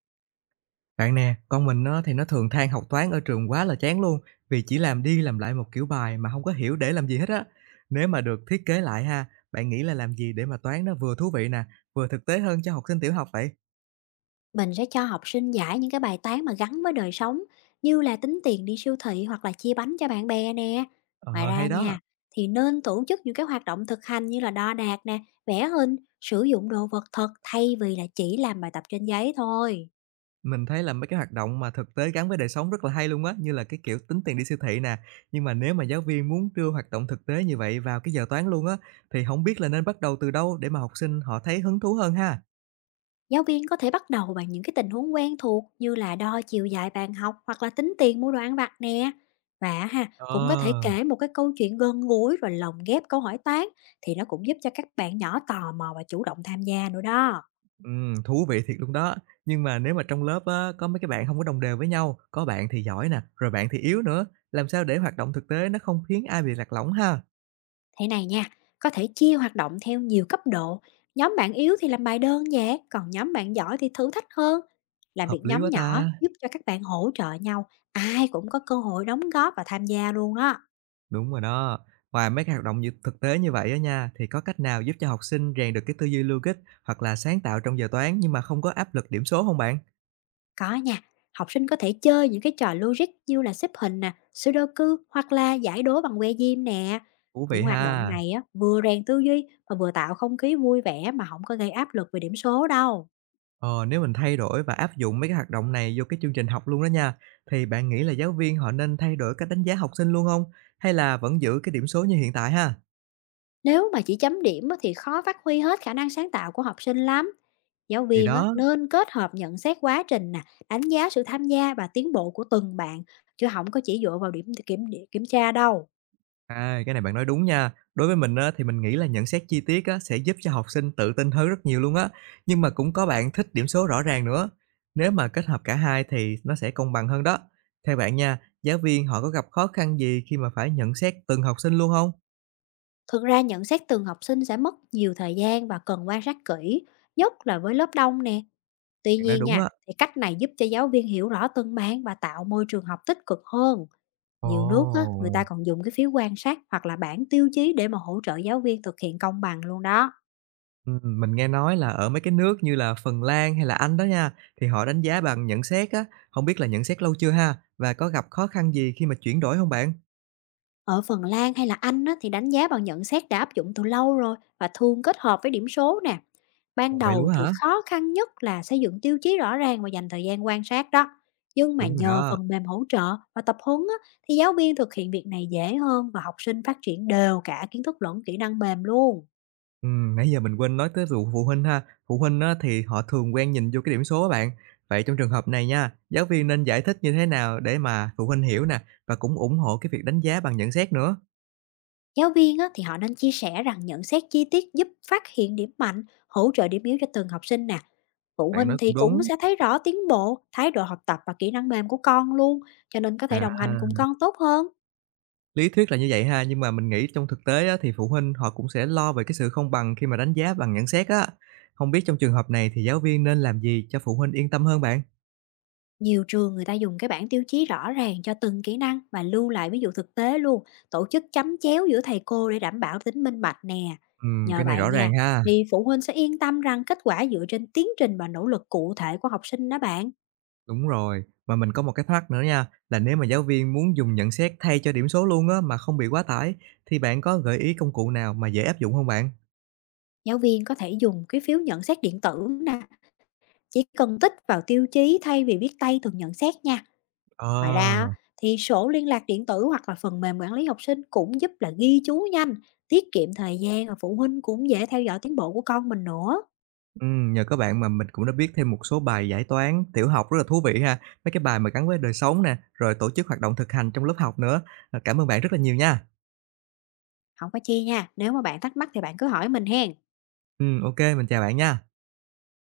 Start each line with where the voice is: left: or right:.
right: Bạn nè, con mình nó thì nó thường than học toán ở trường quá là chán luôn, vì chỉ làm đi làm lại một kiểu bài mà không có hiểu để làm gì hết á. Nếu mà được thiết kế lại ha, bạn nghĩ là làm gì để mà toán nó vừa thú vị nè, vừa thực tế hơn cho học sinh tiểu học vậy?
left: Mình sẽ cho học sinh giải những cái bài toán mà gắn với đời sống như là tính tiền đi siêu thị hoặc là chia bánh cho bạn bè nè. Ngoài
right: Ờ
left: ra
right: hay đó.
left: nha, thì nên tổ chức những cái hoạt động thực hành như là đo đạc nè, vẽ hình, sử dụng đồ vật thật thay vì là chỉ làm bài tập trên giấy thôi.
right: Mình thấy là mấy cái hoạt động mà thực tế gắn với đời sống rất là hay luôn á, như là cái kiểu tính tiền đi siêu thị nè. Nhưng mà nếu mà giáo viên muốn đưa hoạt động thực tế như vậy vào cái giờ toán luôn á, thì không biết là nên bắt đầu từ đâu để mà học sinh họ thấy hứng thú hơn ha.
left: Giáo viên có thể bắt đầu bằng những cái tình huống quen thuộc như là đo chiều dài bàn học hoặc là tính tiền mua đồ ăn vặt nè. Và ha, cũng có thể
right: Ờ.
left: kể một cái câu chuyện gần gũi rồi lồng ghép câu hỏi toán thì nó cũng giúp cho các bạn nhỏ tò mò và chủ động tham gia nữa đó.
right: Thú vị thiệt luôn đó. Nhưng mà nếu mà trong lớp á, có mấy cái bạn không có đồng đều với nhau, có bạn thì giỏi nè, rồi bạn thì yếu nữa, làm sao để hoạt động thực tế nó không khiến ai bị lạc lõng ha?
left: Thế này nha, có thể chia hoạt động theo nhiều cấp độ. Nhóm bạn yếu thì làm bài đơn nhẹ, còn nhóm bạn giỏi thì thử thách hơn. Làm
right: Hợp
left: việc
right: lý
left: nhóm
right: quá
left: nhỏ
right: ta.
left: giúp cho các bạn hỗ trợ nhau, ai cũng có cơ hội đóng góp và tham gia luôn đó.
right: Đúng rồi đó. Ngoài mấy cái hoạt động như thực tế như vậy á nha, thì có cách nào giúp cho học sinh rèn được cái tư duy logic hoặc là sáng tạo trong giờ toán nhưng mà không có áp lực điểm số không bạn?
left: Có nha, học sinh có thể chơi những cái trò logic như là xếp hình nè, sudoku hoặc là giải đố bằng que diêm nè.
right: Thú
left: Những
right: vị
left: hoạt động
right: ha.
left: này á, vừa rèn tư duy và vừa tạo không khí vui vẻ mà không có gây áp lực về điểm số đâu.
right: Ờ, nếu mình thay đổi và áp dụng mấy cái hoạt động này vô cái chương trình học luôn đó nha, thì bạn nghĩ là giáo viên họ nên thay đổi cách đánh giá học sinh luôn không? Hay là vẫn giữ cái điểm số như hiện tại ha?
left: Nếu mà chỉ chấm điểm á, thì khó phát huy hết khả năng sáng tạo của học sinh lắm. Giáo
right: Thì
left: viên á,
right: đó,
left: nên kết hợp nhận xét quá trình nè, đánh giá sự tham gia và tiến bộ của từng bạn, chứ không có chỉ dựa vào điểm kiểm kiểm tra đâu.
right: à, cái này bạn nói đúng nha. Đối với mình á, thì mình nghĩ là nhận xét chi tiết á, sẽ giúp cho học sinh tự tin hơn rất nhiều luôn á, nhưng mà cũng có bạn thích điểm số rõ ràng nữa. Nếu mà kết hợp cả hai thì nó sẽ công bằng hơn đó. Theo bạn nha, giáo viên họ có gặp khó khăn gì khi mà phải nhận xét từng học sinh luôn không?
left: Thực ra nhận xét từng học sinh sẽ mất nhiều thời gian và cần quan sát kỹ, nhất là với lớp đông nè. Tuy
right: Bạn nói
left: nhiên
right: đúng
left: nha,
right: á.
left: thì cách này giúp cho giáo viên hiểu rõ từng bạn và tạo môi trường học tích cực hơn. Nhiều nước á, người
right: Ồ!
left: ta còn dùng cái phiếu quan sát hoặc là bảng tiêu chí để mà hỗ trợ giáo viên thực hiện công bằng luôn đó.
right: Mình nghe nói là ở mấy cái nước như là Phần Lan hay là Anh đó nha, thì họ đánh giá bằng nhận xét á, không biết là nhận xét lâu chưa ha? Và có gặp khó khăn gì khi mà chuyển đổi không bạn?
left: Ở Phần Lan hay là Anh á, thì đánh giá bằng nhận xét đã áp dụng từ lâu rồi và thường kết hợp với điểm số nè. Ban
right: Ồ, vậy luôn
left: đầu
right: á
left: thì
right: hả?
left: khó khăn nhất là xây dựng tiêu chí rõ ràng và dành thời gian quan sát đó. Nhưng mà
right: Đúng rồi
left: nhờ
right: đó.
left: phần mềm hỗ trợ và tập huấn á, thì giáo viên thực hiện việc này dễ hơn và học sinh phát triển đều cả kiến thức lẫn kỹ năng mềm luôn.
right: Nãy giờ mình quên nói tới vụ phụ huynh ha. Phụ huynh á, thì họ thường quen nhìn vô cái điểm số á bạn. Vậy trong trường hợp này nha, giáo viên nên giải thích như thế nào để mà phụ huynh hiểu nè, và cũng ủng hộ cái việc đánh giá bằng nhận xét nữa?
left: Giáo viên á, thì họ nên chia sẻ rằng nhận xét chi tiết giúp phát hiện điểm mạnh, hỗ trợ điểm yếu cho từng học sinh nè. Phụ
right: Bạn
left: huynh
right: nói
left: thì
right: cũng
left: cũng
right: đúng.
left: sẽ thấy rõ tiến bộ, thái độ học tập và kỹ năng mềm của con luôn, cho nên có thể đồng hành
right: À.
left: cùng con tốt hơn.
right: Lý thuyết là như vậy ha, nhưng mà mình nghĩ trong thực tế á, thì phụ huynh họ cũng sẽ lo về cái sự không bằng khi mà đánh giá bằng nhận xét á. Không biết trong trường hợp này thì giáo viên nên làm gì cho phụ huynh yên tâm hơn bạn?
left: Nhiều trường người ta dùng cái bảng tiêu chí rõ ràng cho từng kỹ năng và lưu lại ví dụ thực tế luôn, tổ chức chấm chéo giữa thầy cô để đảm bảo tính minh bạch nè. Nhờ
right: Cái này
left: vậy
right: rõ ràng
left: nha,
right: ha.
left: thì phụ huynh sẽ yên tâm rằng kết quả dựa trên tiến trình và nỗ lực cụ thể của học sinh đó bạn.
right: Đúng rồi. Mà mình có một cái thắc nữa nha, là nếu mà giáo viên muốn dùng nhận xét thay cho điểm số luôn á mà không bị quá tải thì bạn có gợi ý công cụ nào mà dễ áp dụng không bạn?
left: Giáo viên có thể dùng cái phiếu nhận xét điện tử nè, chỉ cần tích vào tiêu chí thay vì viết tay thường nhận xét nha. Ngoài ra á,
right: Ờ.
left: thì sổ liên lạc điện tử hoặc là phần mềm quản lý học sinh cũng giúp là ghi chú nhanh, tiết kiệm thời gian và phụ huynh cũng dễ theo dõi tiến bộ của con mình nữa.
right: Nhờ các bạn mà mình cũng đã biết thêm một số bài giải toán tiểu học rất là thú vị ha. Mấy cái bài mà gắn với đời sống nè, rồi tổ chức hoạt động thực hành trong lớp học nữa. À, cảm ơn bạn rất là nhiều nha.
left: Không có chi nha, nếu mà bạn thắc mắc thì bạn cứ hỏi mình hen.
right: Ok mình chào bạn nha.